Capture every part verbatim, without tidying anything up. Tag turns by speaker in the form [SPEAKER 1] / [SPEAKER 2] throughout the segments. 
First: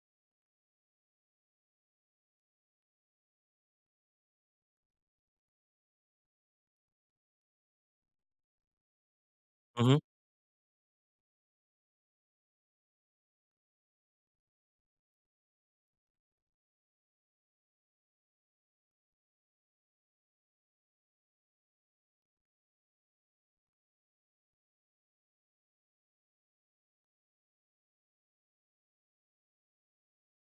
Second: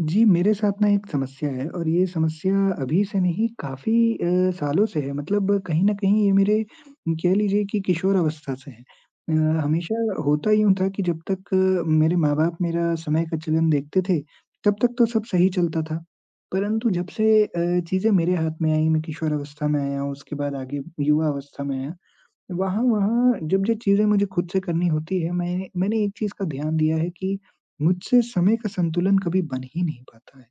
[SPEAKER 1] जी, मेरे साथ ना एक समस्या है और ये समस्या अभी से नहीं काफ़ी अ, सालों से है। मतलब कहीं न कहीं ये मेरे कह लीजिए कि किशोर अवस्था से है। अ,
[SPEAKER 2] हुँ, हुँ,
[SPEAKER 1] हमेशा होता यूँ था कि जब तक अ, मेरे माँ-बाप मेरा समय का चलन देखते थे, तब तक तो सब सही चलता था। परंतु जब से अ, चीज़ें मेरे हाथ में आईं, मैं किशोर अवस्था में आया, हूँ, उसके बाद आगे युवा अवस्था में आया, वहाँ वहाँ जब ये चीज़ें मुझे खुद से करनी होती है, मैं मैंने एक चीज़ का ध्यान दिया है कि मुझसे समय का संतुलन कभी बन ही नहीं पाता है।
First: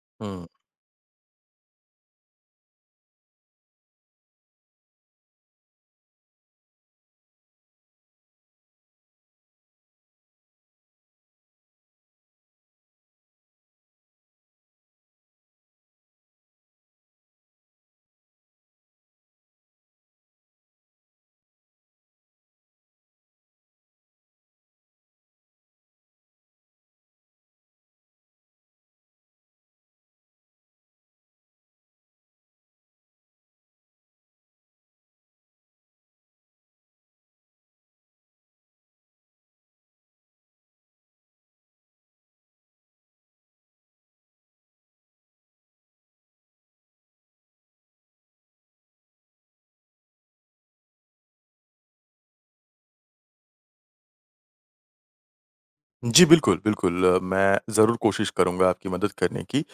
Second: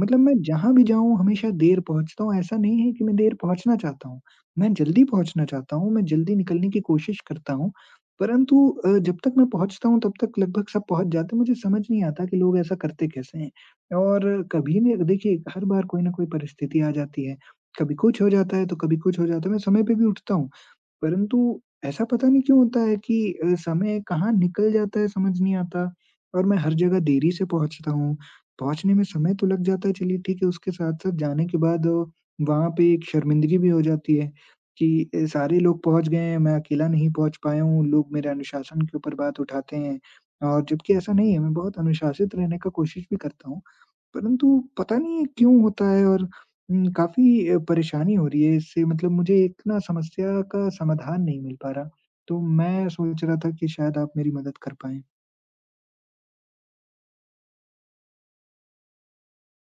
[SPEAKER 1] मतलब मैं
[SPEAKER 2] हुँ।
[SPEAKER 1] जहाँ भी जाऊँ हमेशा देर पहुँचता हूँ, ऐसा नहीं है कि मैं देर पहुँचना चाहता हूँ। मैं जल्दी पहुँचना चाहता हूँ, मैं जल्दी निकलने की कोशिश करता हूँ, परंतु अ, जब तक मैं पहुँचता हूँ तब तक लगभग सब पहुँच जाते हैं, मुझे समझ नहीं आता कि लोग ऐसा करते कैसे हैं? और कभी न देखिए हर बार कोई न कोई परिस्थिति आ जाती है, कभी कुछ हो जाता है तो कभी कुछ हो जाता है, मैं समय पे भी उठता हूँ। परंतु ऐसा पता नहीं क्यों होता है कि अ, समय कहाँ निकल जाता है समझ नहीं आता और मैं हर जगह देरी से पहुँचता हूँ। पहुँचने में समय तो लग जाता है चलिए ठीक है, उसके साथ-साथ जाने के बाद वहाँ पे एक शर्मिंदगी भी हो जाती है कि अ, सारे लोग पहुँच गए हैं, मैं अकेला नहीं पहुँच पाया हूँ, लोग मेरे अनुशासन के ऊपर बात उठाते हैं और जबकि ऐसा नहीं है, मैं बहुत अनुशासित रहने का कोशिश भी करता हूँ। परंतु पता नहीं क्यों होता है और उम, काफ़ी अ, परेशानी हो रही है इससे मतलब मुझे एक ना समस्या का समाधान नहीं मिल पा रहा, तो मैं सोच रहा था कि शायद आप मेरी मदद कर पाएँ।
[SPEAKER 2] जी, बिल्कुल, बिल्कुल। अ, मैं ज़रूर कोशिश करूँगा आपकी मदद करने की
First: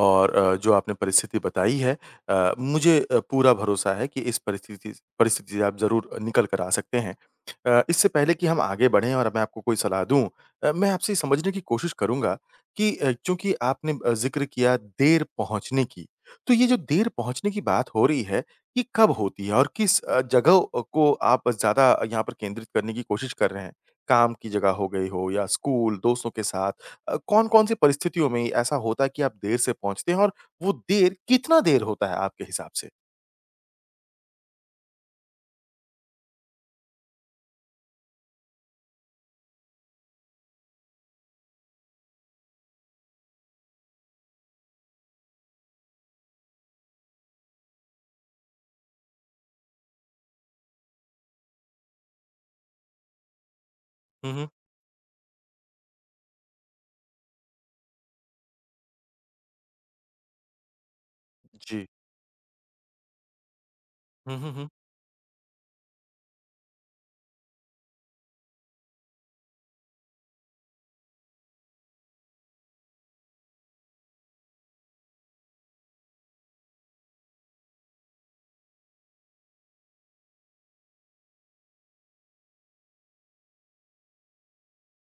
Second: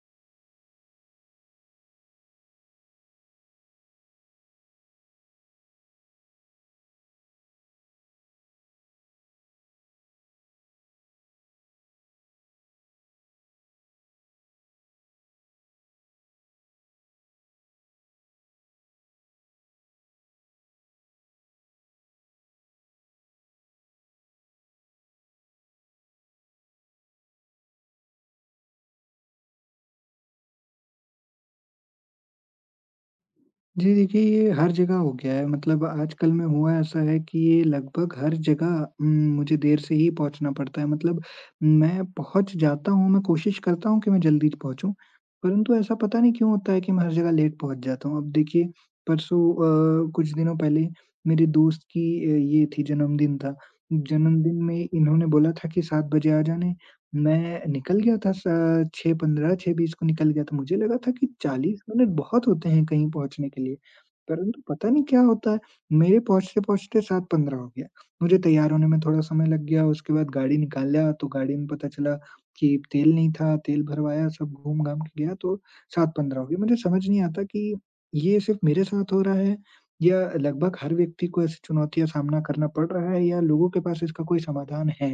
[SPEAKER 2] और अ, जो आपने परिस्थिति बताई है। अ, मुझे अ, पूरा भरोसा है कि इस परिस्थिति परिस्थिति से आप ज़रूर निकल कर आ सकते हैं। अ, इससे पहले कि हम आगे बढ़ें और मैं आपको कोई सलाह दूँ, अ, मैं आपसे समझने की कोशिश करूँगा कि अ, चूँकि आपने अ, ज़िक्र किया देर पहुँचने की, तो ये जो देर पहुँचने की बात हो रही है, ये कब होती है और किस अ, जगह को आप ज़्यादा यहाँ पर केंद्रित करने की कोशिश कर रहे हैं? काम की जगह हो गई हो या स्कूल, दोस्तों के साथ, अ, कौन-कौन सी परिस्थितियों में ऐसा होता है कि आप देर से पहुँचते हैं और वो देर कितना देर होता है आपके हिसाब से?
[SPEAKER 1] जी, देखिए ये हर जगह हो गया है मतलब आजकल में हुआ ऐसा है कि ये लगभग हर जगह उम, मुझे देर से ही पहुँचना पड़ता है मतलब मैं पहुँच जाता हूँ, मैं कोशिश करता हूँ कि मैं जल्दी पहुँचूँ, परंतु ऐसा पता नहीं क्यों होता है कि मैं हर जगह लेट पहुँच जाता हूँ। अब देखिए परसों अ, कुछ दिनों पहले मेरे दोस्त की अ, ये थी जन्मदिन था,
[SPEAKER 2] हुँ, हुँ।
[SPEAKER 1] जन्मदिन में इन्होंने बोला था कि सात बजे आ जाना। मैं निकल गया था स सवा छह छह बजकर बीस को निकल गया था। मुझे लगा था कि चालीस
[SPEAKER 2] जी।
[SPEAKER 1] मिनट बहुत होते हैं कहीं पहुँचने के लिए,
[SPEAKER 2] हुँ, हुँ,
[SPEAKER 1] परंतु
[SPEAKER 2] हुँ।
[SPEAKER 1] पता नहीं क्या होता है, मेरे पहुँचते-पहुँचते सात बजकर पंद्रह हो गया। मुझे तैयार होने में थोड़ा समय लग गया, उसके बाद गाड़ी निकाला तो गाड़ी में पता चला कि तेल नहीं था, तेल भरवाया, सब घूम-घाम के गया तो सात बजकर पंद्रह हो गया। मुझे समझ नहीं आता कि ये सिर्फ़ मेरे साथ हो रहा है या लगभग हर व्यक्ति को ऐसी चुनौतियाँ सामना करना पड़ रहा है या लोगों के पास इसका कोई समाधान है?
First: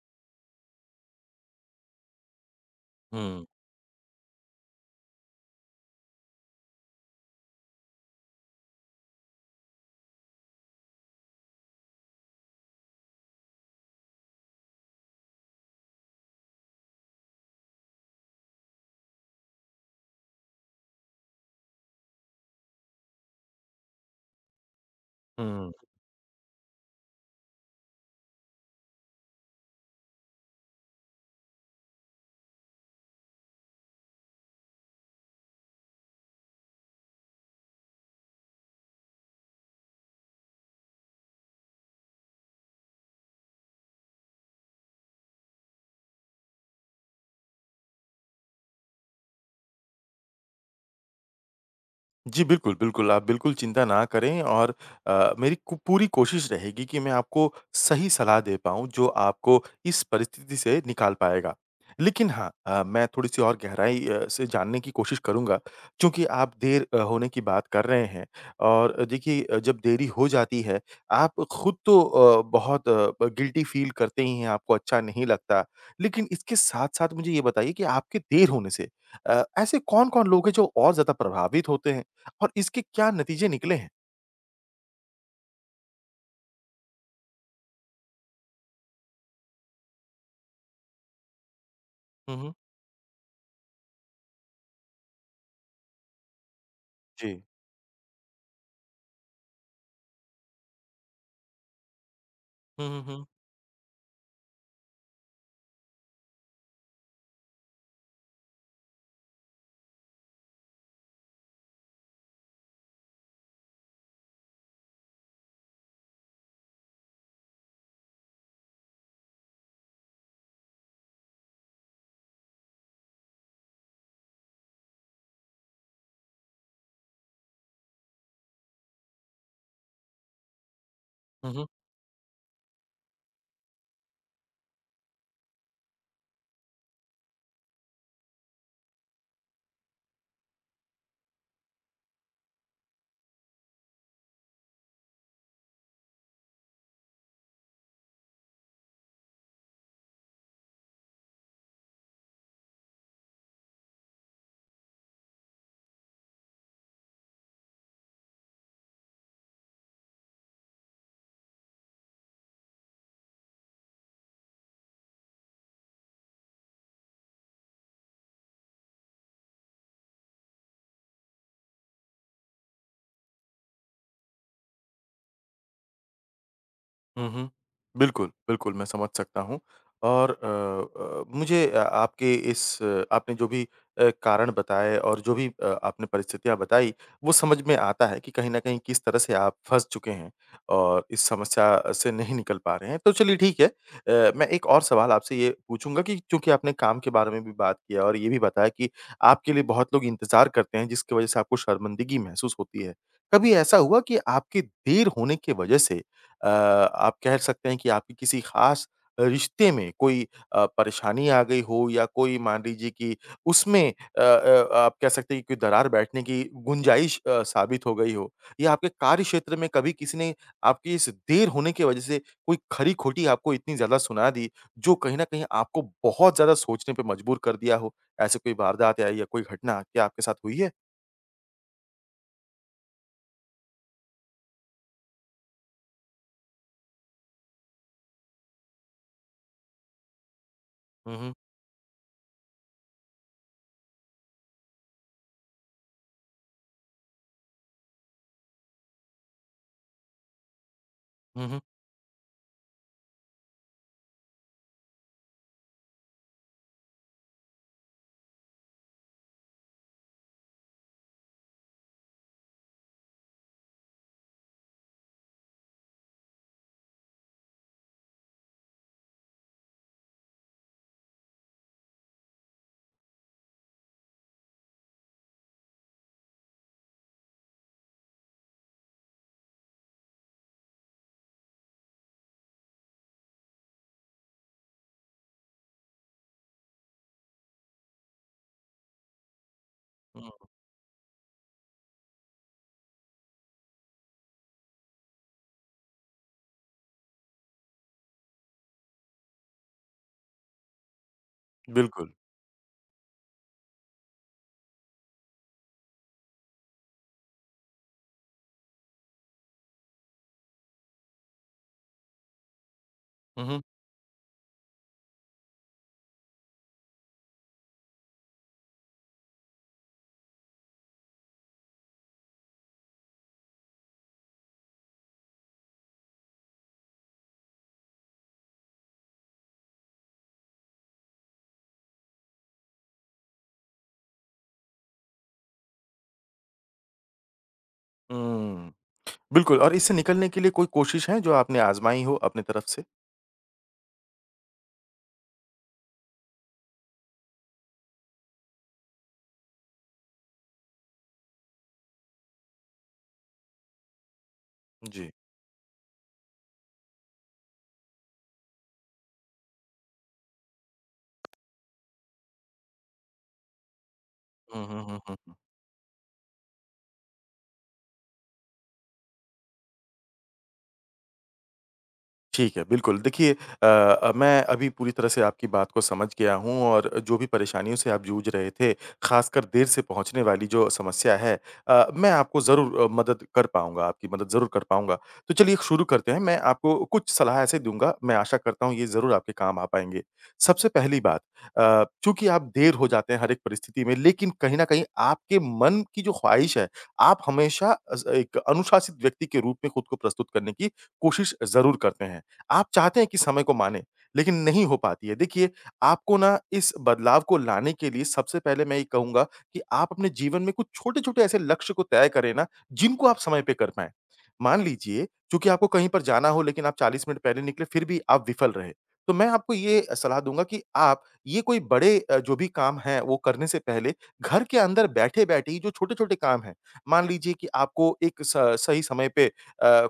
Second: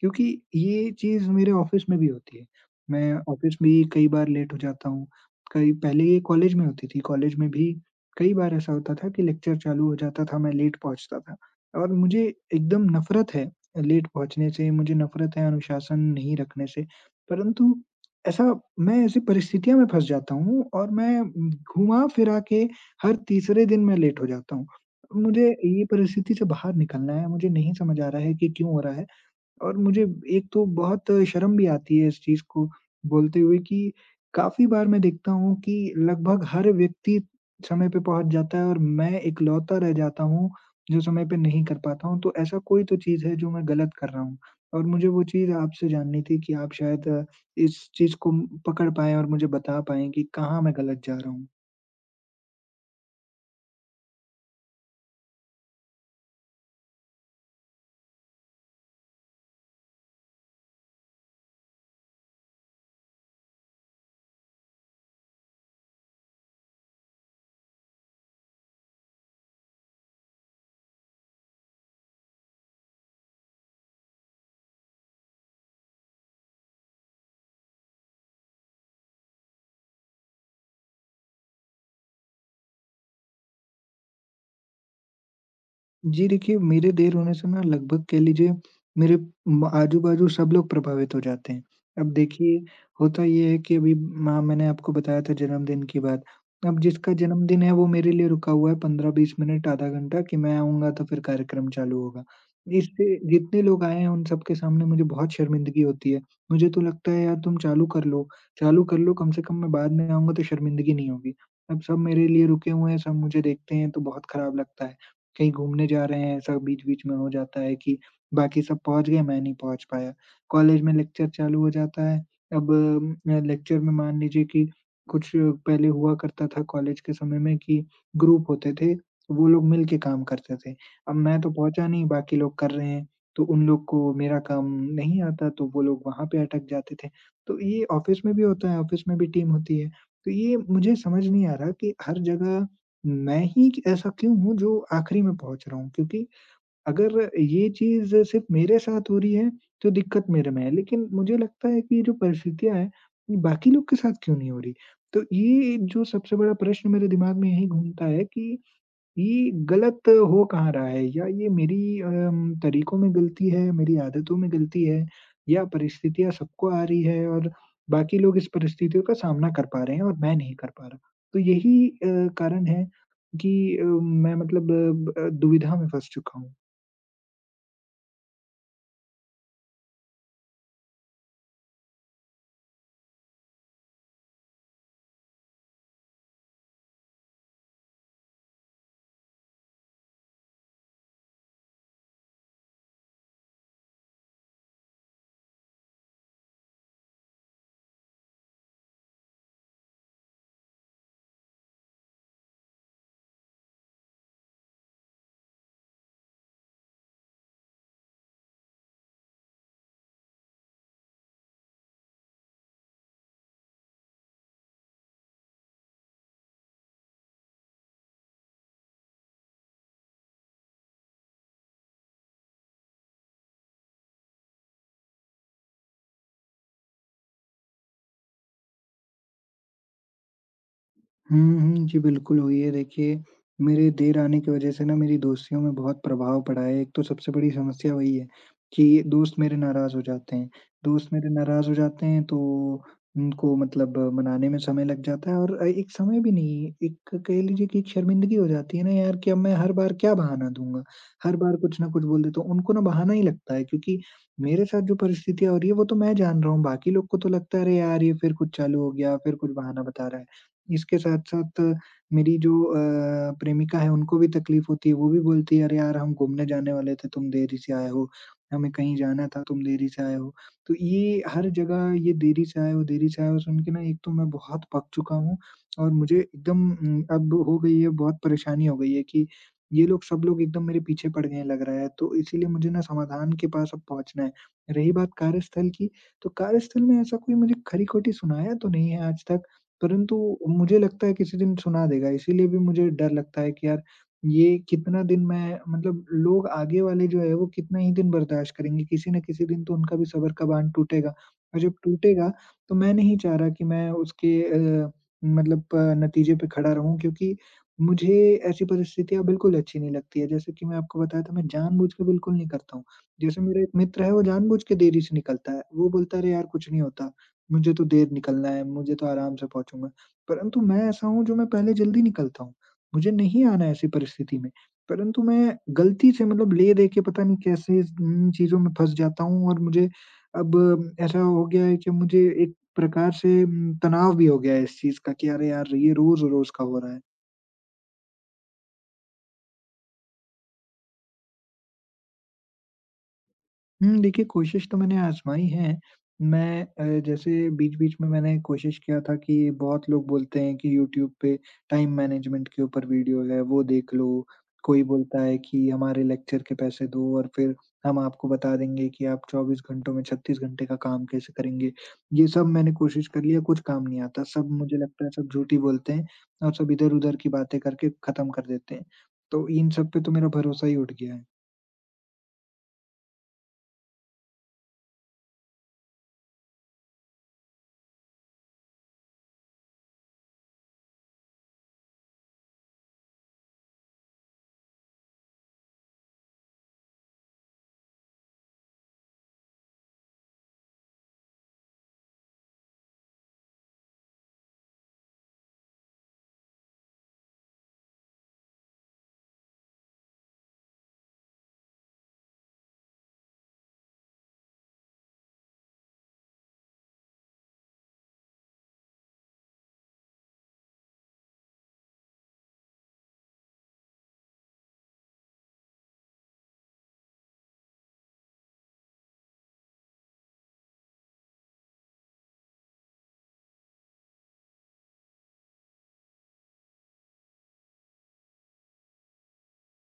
[SPEAKER 1] क्योंकि ये चीज़ मेरे ऑफिस में भी होती है। मैं
[SPEAKER 2] हुँ।
[SPEAKER 1] ऑफिस में ही कई बार लेट हो जाता हूँ। कई पहले ये कॉलेज में होती थी, कॉलेज में भी कई बार ऐसा होता था कि लेक्चर चालू हो जाता था, मैं लेट पहुँचता था और मुझे एकदम नफ़रत है लेट पहुँचने से, मुझे नफ़रत है अनुशासन नहीं रखने से। परंतु ऐसा मैं ऐसी परिस्थितियों में फँस जाता हूँ और मैं उम, घुमा-फिरा के हर तीसरे दिन मैं लेट हो जाता हूँ। मुझे
[SPEAKER 2] हुँ।
[SPEAKER 1] ये परिस्थिति से बाहर निकलना है, मुझे नहीं समझ आ रहा है कि क्यों हो रहा है। और मुझे एक तो बहुत शर्म भी आती है इस चीज़ को बोलते हुए कि काफ़ी बार मैं देखता हूँ कि लगभग हर व्यक्ति समय पे पहुँच जाता है और मैं इकलौता रह जाता हूँ, जो समय पे नहीं कर पाता हूँ। तो ऐसा कोई तो चीज़ है जो मैं गलत कर रहा हूँ और मुझे वो चीज़ आपसे जाननी थी कि आप शायद अ, इस चीज़ को पकड़ पाएँ और मुझे बता पाएँ कि कहाँ मैं गलत जा रहा हूँ।
[SPEAKER 2] जी, बिल्कुल, बिल्कुल। आप बिल्कुल चिंता ना करें और अ, मेरी कु पूरी कोशिश रहेगी कि मैं आपको सही सलाह दे पाऊँ, जो आपको इस परिस्थिति से निकाल पाएगा। लेकिन हाँ, अ, मैं थोड़ी-सी और गहराई अ, से जानने की कोशिश करूँगा, चूँकि आप देर अ, होने की बात कर रहे हैं और अ, देखिए, अ, जब देरी हो जाती है, आप खुद तो अ, बहुत अ, गिल्टी फ़ील करते ही हैं, आपको अच्छा नहीं लगता। लेकिन इसके साथ-साथ मुझे ये बताइए कि आपके देर होने से अ, ऐसे कौन-कौन लोग हैं, जो और ज़्यादा प्रभावित होते हैं? और इसके क्या नतीजे निकले हैं?
[SPEAKER 1] जी देखिए, मेरे देर होने से ना लगभग कह लीजिए मेरे म आजू-बाजू सब लोग प्रभावित हो जाते हैं। अब
[SPEAKER 2] हुँ, हुँ।
[SPEAKER 1] देखिए होता ये है कि अभी माँ मैंने आपको बताया था जन्मदिन की बात। अब जिसका
[SPEAKER 2] जी।
[SPEAKER 1] जन्मदिन है वो मेरे लिए रुका हुआ है पंद्रह बीस मिनट, आधा घंटा कि मैं आऊँगा तो फिर कार्यक्रम चालू होगा।
[SPEAKER 2] हुँ, हुँ,
[SPEAKER 1] इससे
[SPEAKER 2] हुँ।
[SPEAKER 1] जितने लोग आए हैं उन सबके सामने मुझे बहुत शर्मिंदगी होती है। मुझे तो लगता है यार तुम चालू कर लो, चालू कर लो कम से कम मैं बाद में आऊँगा तो शर्मिंदगी नहीं होगी। अब सब मेरे लिए रुके हुए हैं, सब मुझे देखते हैं तो बहुत खराब लगता है। कहीं घूमने जा रहे हैं, ऐसा बीच-बीच में हो जाता है कि बाकी सब पहुँच गए, मैं नहीं पहुँच पाया। कॉलेज में लेक्चर चालू हो जाता है, अब अ, लेक्चर में मान लीजिए कि कुछ पहले हुआ करता था कॉलेज के समय में कि ग्रुप होते थे, वो लोग मिल के काम करते थे। अब मैं तो
[SPEAKER 2] हुँ,
[SPEAKER 1] पहुँचा नहीं, बाकी लोग कर रहे हैं, तो उन लोग को मेरा काम नहीं आता, तो वो लोग वहाँ पे अटक जाते थे। तो ये ऑफ़िस में भी होता है, ऑफ़िस में भी टीम होती है। तो ये मुझे समझ नहीं आ रहा कि हर जगह मैं ही क ऐसा क्यों हूँ जो आखिरी में पहुँच रहा हूँ? क्योंकि अगर ये चीज़ सिर्फ़ मेरे साथ हो रही है, तो दिक्कत मेरे में है। लेकिन मुझे लगता है कि ये जो परिस्थितियाँ हैं, ये बाकी लोग के साथ क्यों नहीं हो रही? तो ये जो सबसे बड़ा प्रश्न मेरे दिमाग में यही घूमता है कि ये गलत हो कहाँ रहा है या ये मेरी अम, तरीकों में गलती है, मेरी आदतों में गलती है या परिस्थितियाँ सबको आ रही है और बाकी लोग इस परिस्थितियों का सामना कर पा रहे हैं और मैं नहीं कर पा रहा। तो यही अ, कारण है कि अ, मैं मतलब अ, ब अ, दुविधा में फँस चुका हूँ।
[SPEAKER 2] हुँ, हुँ। बिल्कुल, बिल्कुल मैं समझ सकता हूँ और अ अ, मुझे अ, आपके इस अ, आपने जो भी अ, कारण बताए और जो भी अ, आपने परिस्थितियाँ बताई, वो समझ में आता है कि कहीं न कहीं किस तरह से आप फँस चुके हैं और इस समस्या से नहीं निकल पा रहे हैं। तो चलिए ठीक है, अ, मैं एक और सवाल आपसे ये पूछूँगा कि चूँकि आपने काम के बारे में भी बात किया और ये भी बताया कि आपके लिए बहुत लोग इंतज़ार करते हैं जिसकी वज़ह से आपको शर्मिंदगी महसूस होती है। कभी ऐसा हुआ कि आपके देर होने की वज़ह से अ, आप कह सकते हैं कि आपकी किसी ख़ास रिश्ते में कोई अ, परेशानी आ गई हो या कोई, मान लीजिए कि उसमें अ अ, आप कह सकते हैं कि कोई दरार बैठने की गुंजाइश अ, साबित हो गई हो, या आपके कार्यक्षेत्र में कभी किसी ने आपकी इस देर होने की वजह से कोई खरी-खोटी आपको इतनी ज़्यादा सुना दी, जो कहीं न कहीं आपको बहुत ज़्यादा सोचने पे मजबूर कर दिया हो, ऐसी कोई वारदात या या कोई घटना क्या आपके साथ हुई है?
[SPEAKER 1] हुँ, हुँ। जी, बिल्कुल हुई है। देखिए, मेरे देर आने की वज़ह से ना मेरी दोस्तियों में बहुत प्रभाव पड़ा है। एक तो सबसे बड़ी समस्या वही है कि दोस्त मेरे नाराज़ हो जाते हैं। दोस्त
[SPEAKER 2] हुँ,
[SPEAKER 1] मेरे
[SPEAKER 2] हुँ।
[SPEAKER 1] नाराज़ हो जाते हैं तो उनको मतलब मनाने में समय लग जाता है और अ, एक समय भी नहीं, एक कह लीजिए कि एक शर्मिंदगी हो जाती है ना यार कि अब मैं हर बार क्या बहाना दूँगा? हर
[SPEAKER 2] हुँ,
[SPEAKER 1] बार
[SPEAKER 2] हुँ।
[SPEAKER 1] कुछ ना कुछ बोल देता हूँ। उनको ना बहाना ही लगता है क्योंकि मेरे साथ जो परिस्थितियाँ हो रही है वो तो मैं जान रहा हूँ, बाकी लोग को तो लगता है अरे यार! ये फिर कुछ चालू हो गया, फिर कुछ बहाना बता रहा है। इसके साथ-साथ मेरी जो अ, प्रेमिका है उनको भी तकलीफ होती है, वो भी बोलती है, "अरे यार! हम घूमने जाने वाले थे, तुम देरी से आए हो, हमें कहीं जाना था, तुम देरी से आए हो।" तो ये हर जगह ये देरी से आए हो, देरी से आए हो सुन के ना एक तो मैं बहुत पक चुका हूँ और मुझे एकदम उम, अब हो गई है बहुत परेशानी हो गई है कि ये लोग सब लोग एकदम मेरे पीछे पड़ गए हैं लग रहा है, तो इसीलिए मुझे ना समाधान के पास अब पहुँचना है। रही बात कार्यस्थल की, तो कार्यस्थल में ऐसा कोई मुझे खरी-खोटी सुनाया तो नहीं है आज तक, परंतु
[SPEAKER 2] हुँ,
[SPEAKER 1] मुझे लगता है किसी दिन सुना देगा, इसीलिए भी मुझे डर लगता है कि यार ये कितना दिन मैं मतलब लोग आगे वाले जो है वो कितना ही दिन बर्दाश्त करेंगे, किसी न किसी दिन तो उनका भी सब्र का बाँध टूटेगा। और जब
[SPEAKER 2] बिल्कुल।
[SPEAKER 1] टूटेगा तो मैं नहीं चाह रहा कि मैं उसके अ, मतलब अ, नतीजे पे खड़ा रहूँ क्योंकि मुझे ऐसी परिस्थितियाँ बिल्कुल अच्छी नहीं लगती है। जैसे कि मैं आपको बताया था मैं जानबूझ के बिल्कुल नहीं करता हूँ। जैसे
[SPEAKER 2] हुँ, हुँ।
[SPEAKER 1] मेरा एक मित्र है वो जानबूझ के देरी से निकलता है। वो बोलता है अरे यार कुछ नहीं होता। मुझे तो देर निकलना है, मुझे तो आराम से पहुँचूँगा। परंतु मैं ऐसा हूँ जो मैं पहले जल्दी निकलता हूँ, मुझे नहीं आना है ऐसी परिस्थिति में। परंतु मैं गलती से मतलब ले-दे के पता नहीं कैसे उम, चीज़ों में फँस जाता हूँ और मुझे अब ऐसा हो गया है कि मुझे एक प्रकार से उम, तनाव भी हो गया है इस चीज़ का कि अरे यार! ये रोज़-रोज़ का हो रहा है।
[SPEAKER 2] हुँ। बिल्कुल। और इससे निकलने के लिए कोई कोशिश है जो आपने आज़माई हो अपनी तरफ से?
[SPEAKER 1] हुँ, देखिए कोशिश तो मैंने आज़माई है। मैं अ, जैसे बीच-बीच में मैंने कोशिश किया था कि बहुत लोग बोलते हैं कि यूट्यूब पे टाइम मैनेजमेंट के ऊपर वीडियो है, वो देख लो। कोई
[SPEAKER 2] जी।
[SPEAKER 1] बोलता है कि हमारे लेक्चर के पैसे दो और फिर हम आपको बता देंगे कि आप चौबीस घंटों में छत्तीस घंटे का काम कैसे करेंगे। ये सब मैंने कोशिश कर लिया, कुछ काम नहीं आता। सब
[SPEAKER 2] हुँ,
[SPEAKER 1] मुझे
[SPEAKER 2] हुँ, हुँ,
[SPEAKER 1] लगता है सब
[SPEAKER 2] हुँ।
[SPEAKER 1] झूठ ही बोलते हैं और सब इधर-उधर की बातें करके ख़त्म कर देते हैं। तो इन सब पे तो मेरा भरोसा ही उठ गया है।
[SPEAKER 2] ठीक है, बिल्कुल। देखिए, अ अ, मैं अभी पूरी तरह से आपकी बात को समझ गया हूँ और जो भी परेशानियों से आप जूझ रहे थे, ख़ासकर देर से पहुँचने वाली जो समस्या है, अ, मैं आपको ज़रूर अ, मदद कर पाऊँगा, आपकी मदद ज़रूर कर पाऊँगा। तो चलिए शुरू करते हैं, मैं आपको कुछ सलाह ऐसे दूँगा, मैं आशा करता हूँ ये ज़रूर आपके काम आ पाएँगे। सबसे पहली बात, अ, चूँकि आप देर हो जाते हैं हर एक परिस्थिति में, लेकिन कहीं न कहीं आपके मन की जो ख़्वाहिश है, आप हमेशा अज़ एक अनुशासित व्यक्ति के रूप में खुद को प्रस्तुत करने की कोशिश ज़रूर करते हैं। आप चाहते हैं कि समय को मानें, लेकिन नहीं हो पाती है। देखिए, आपको ना इस बदलाव को लाने के लिए सबसे पहले मैं ये कहूँगा कि आप अपने जीवन में कुछ छोटे-छोटे ऐसे लक्ष्य को तय करें ना, जिनको आप समय पे कर पाएँ। मान लीजिए, चूँकि आपको कहीं पर जाना हो लेकिन आप चालीस मिनट पहले निकले, फिर भी आप विफल रहे। तो मैं आपको ये सलाह दूँगा कि आप ये कोई बड़े अ, जो भी काम हैं, वो करने से पहले घर के अंदर बैठे-बैठे ही जो छोटे-छोटे काम हैं, मान लीजिए कि आपको एक स सही समय पे अ,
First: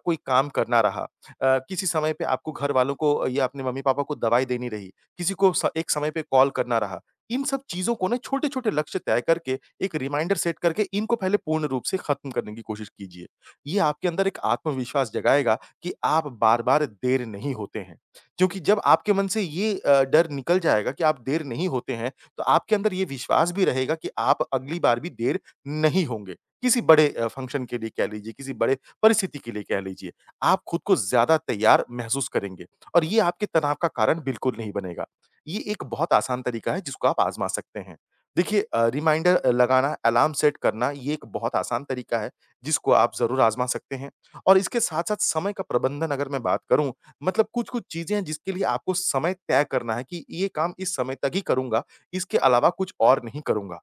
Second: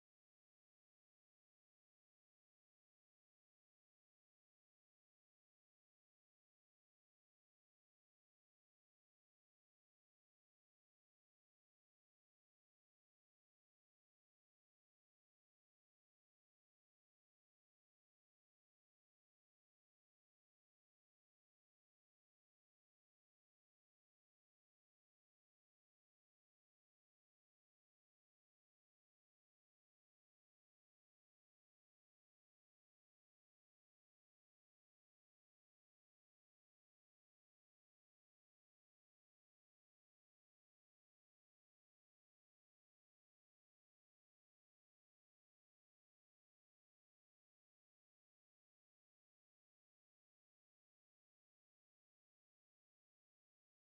[SPEAKER 2] कोई काम करना रहा। अ, किसी समय पे आपको घर वालों को या अपने मम्मी-पापा को दवाई देनी रही, किसी को स एक समय पे कॉल करना रहा। इन सब चीज़ों को ना छोटे-छोटे लक्ष्य तय करके, एक रिमाइंडर सेट करके इनको पहले पूर्ण रूप से खत्म करने की कोशिश कीजिए। ये आपके अंदर एक आत्मविश्वास जगाएगा कि आप बार-बार देर नहीं होते हैं। क्योंकि जब आपके मन से ये अ, डर निकल जाएगा कि आप देर नहीं होते हैं, तो आपके अंदर ये विश्वास भी रहेगा कि आप अगली बार भी देर नहीं होंगे। किसी बड़े अ, फंक्शन के लिए कह लीजिए, किसी बड़े परिस्थिति के लिए कह लीजिए। आप खुद को ज़्यादा तैयार महसूस करेंगे और ये आपके तनाव का कारण बिल्कुल नहीं बनेगा। ये एक बहुत आसान तरीका है जिसको आप आज़मा सकते हैं। देखिए, अ, रिमाइंडर लगाना, अलार्म सेट करना ये एक बहुत आसान तरीका है जिसको आप ज़रूर आज़मा सकते हैं और इसके साथ-साथ समय का प्रबंधन अगर मैं बात करूँ, मतलब कुछ-कुछ चीज़ें हैं जिसके लिए आपको समय तय करना है कि ये काम इस समय तक ही करूँगा, इसके अलावा कुछ और नहीं करूँगा।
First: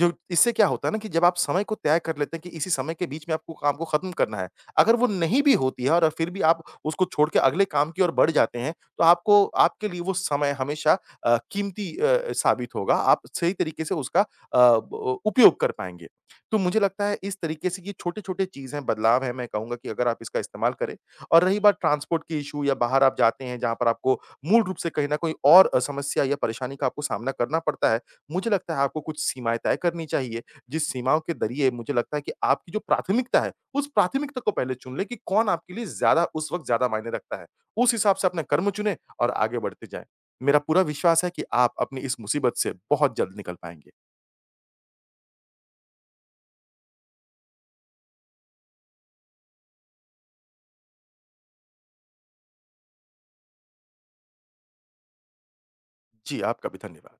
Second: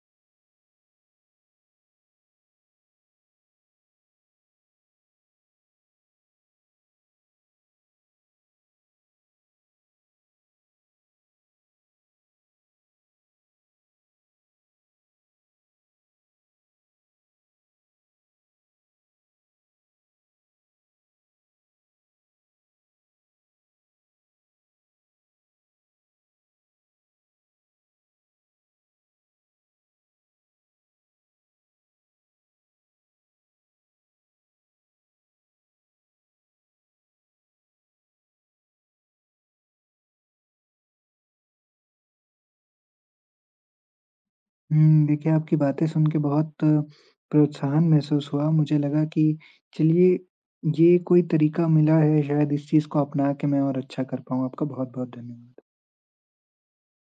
[SPEAKER 2] जो इससे क्या होता है ना कि जब आप समय को तय कर लेते हैं कि इसी समय के बीच में आपको काम को ख़त्म करना है। अगर वो नहीं भी होती है और फिर भी आप उसको छोड़ के अगले काम की ओर बढ़ जाते हैं, तो आपको आपके लिए वो समय हमेशा अ, कीमती अ, साबित होगा। आप सही तरीके से उसका अ, ब उपयोग कर पाएँगे। तो मुझे लगता है इस तरीके से ये छोटे-छोटे चीज़ें, बदलाव हैं, बदलाव है, मैं कहूँगा कि अगर आप इसका इस्तेमाल करें। और रही बात ट्रांसपोर्ट के इश्यू या बाहर आप जाते हैं जहाँ पर आपको मूल रूप से कहीं न कहीं और अ, समस्या या परेशानी का आपको सामना करना पड़ता है, मुझे लगता है आपको कुछ सीमाएँ तय करनी चाहिए, जिस सीमाओं के ज़रिए मुझे लगता है कि आपकी जो प्राथमिकता है, उस प्राथमिकता को पहले चुन लें कि कौन आपके लिए ज़्यादा, उस वक़्त ज़्यादा मायने रखता है। उस हिसाब से अपने कर्म चुनें और आगे बढ़ते जाएँ। मेरा पूरा विश्वास है कि आप अपनी इस मुसीबत से बहुत जल्द निकल पाएँगे।
[SPEAKER 1] हुँ, देखिए आपकी बातें सुन के बहुत प्रोत्साहन महसूस हुआ। मुझे लगा कि चलिए ये कोई तरीका मिला है शायद इस चीज़ को अपना के मैं और अच्छा कर पाऊँ। आपका बहुत-बहुत धन्यवाद।
[SPEAKER 2] जी, आपका भी धन्यवाद।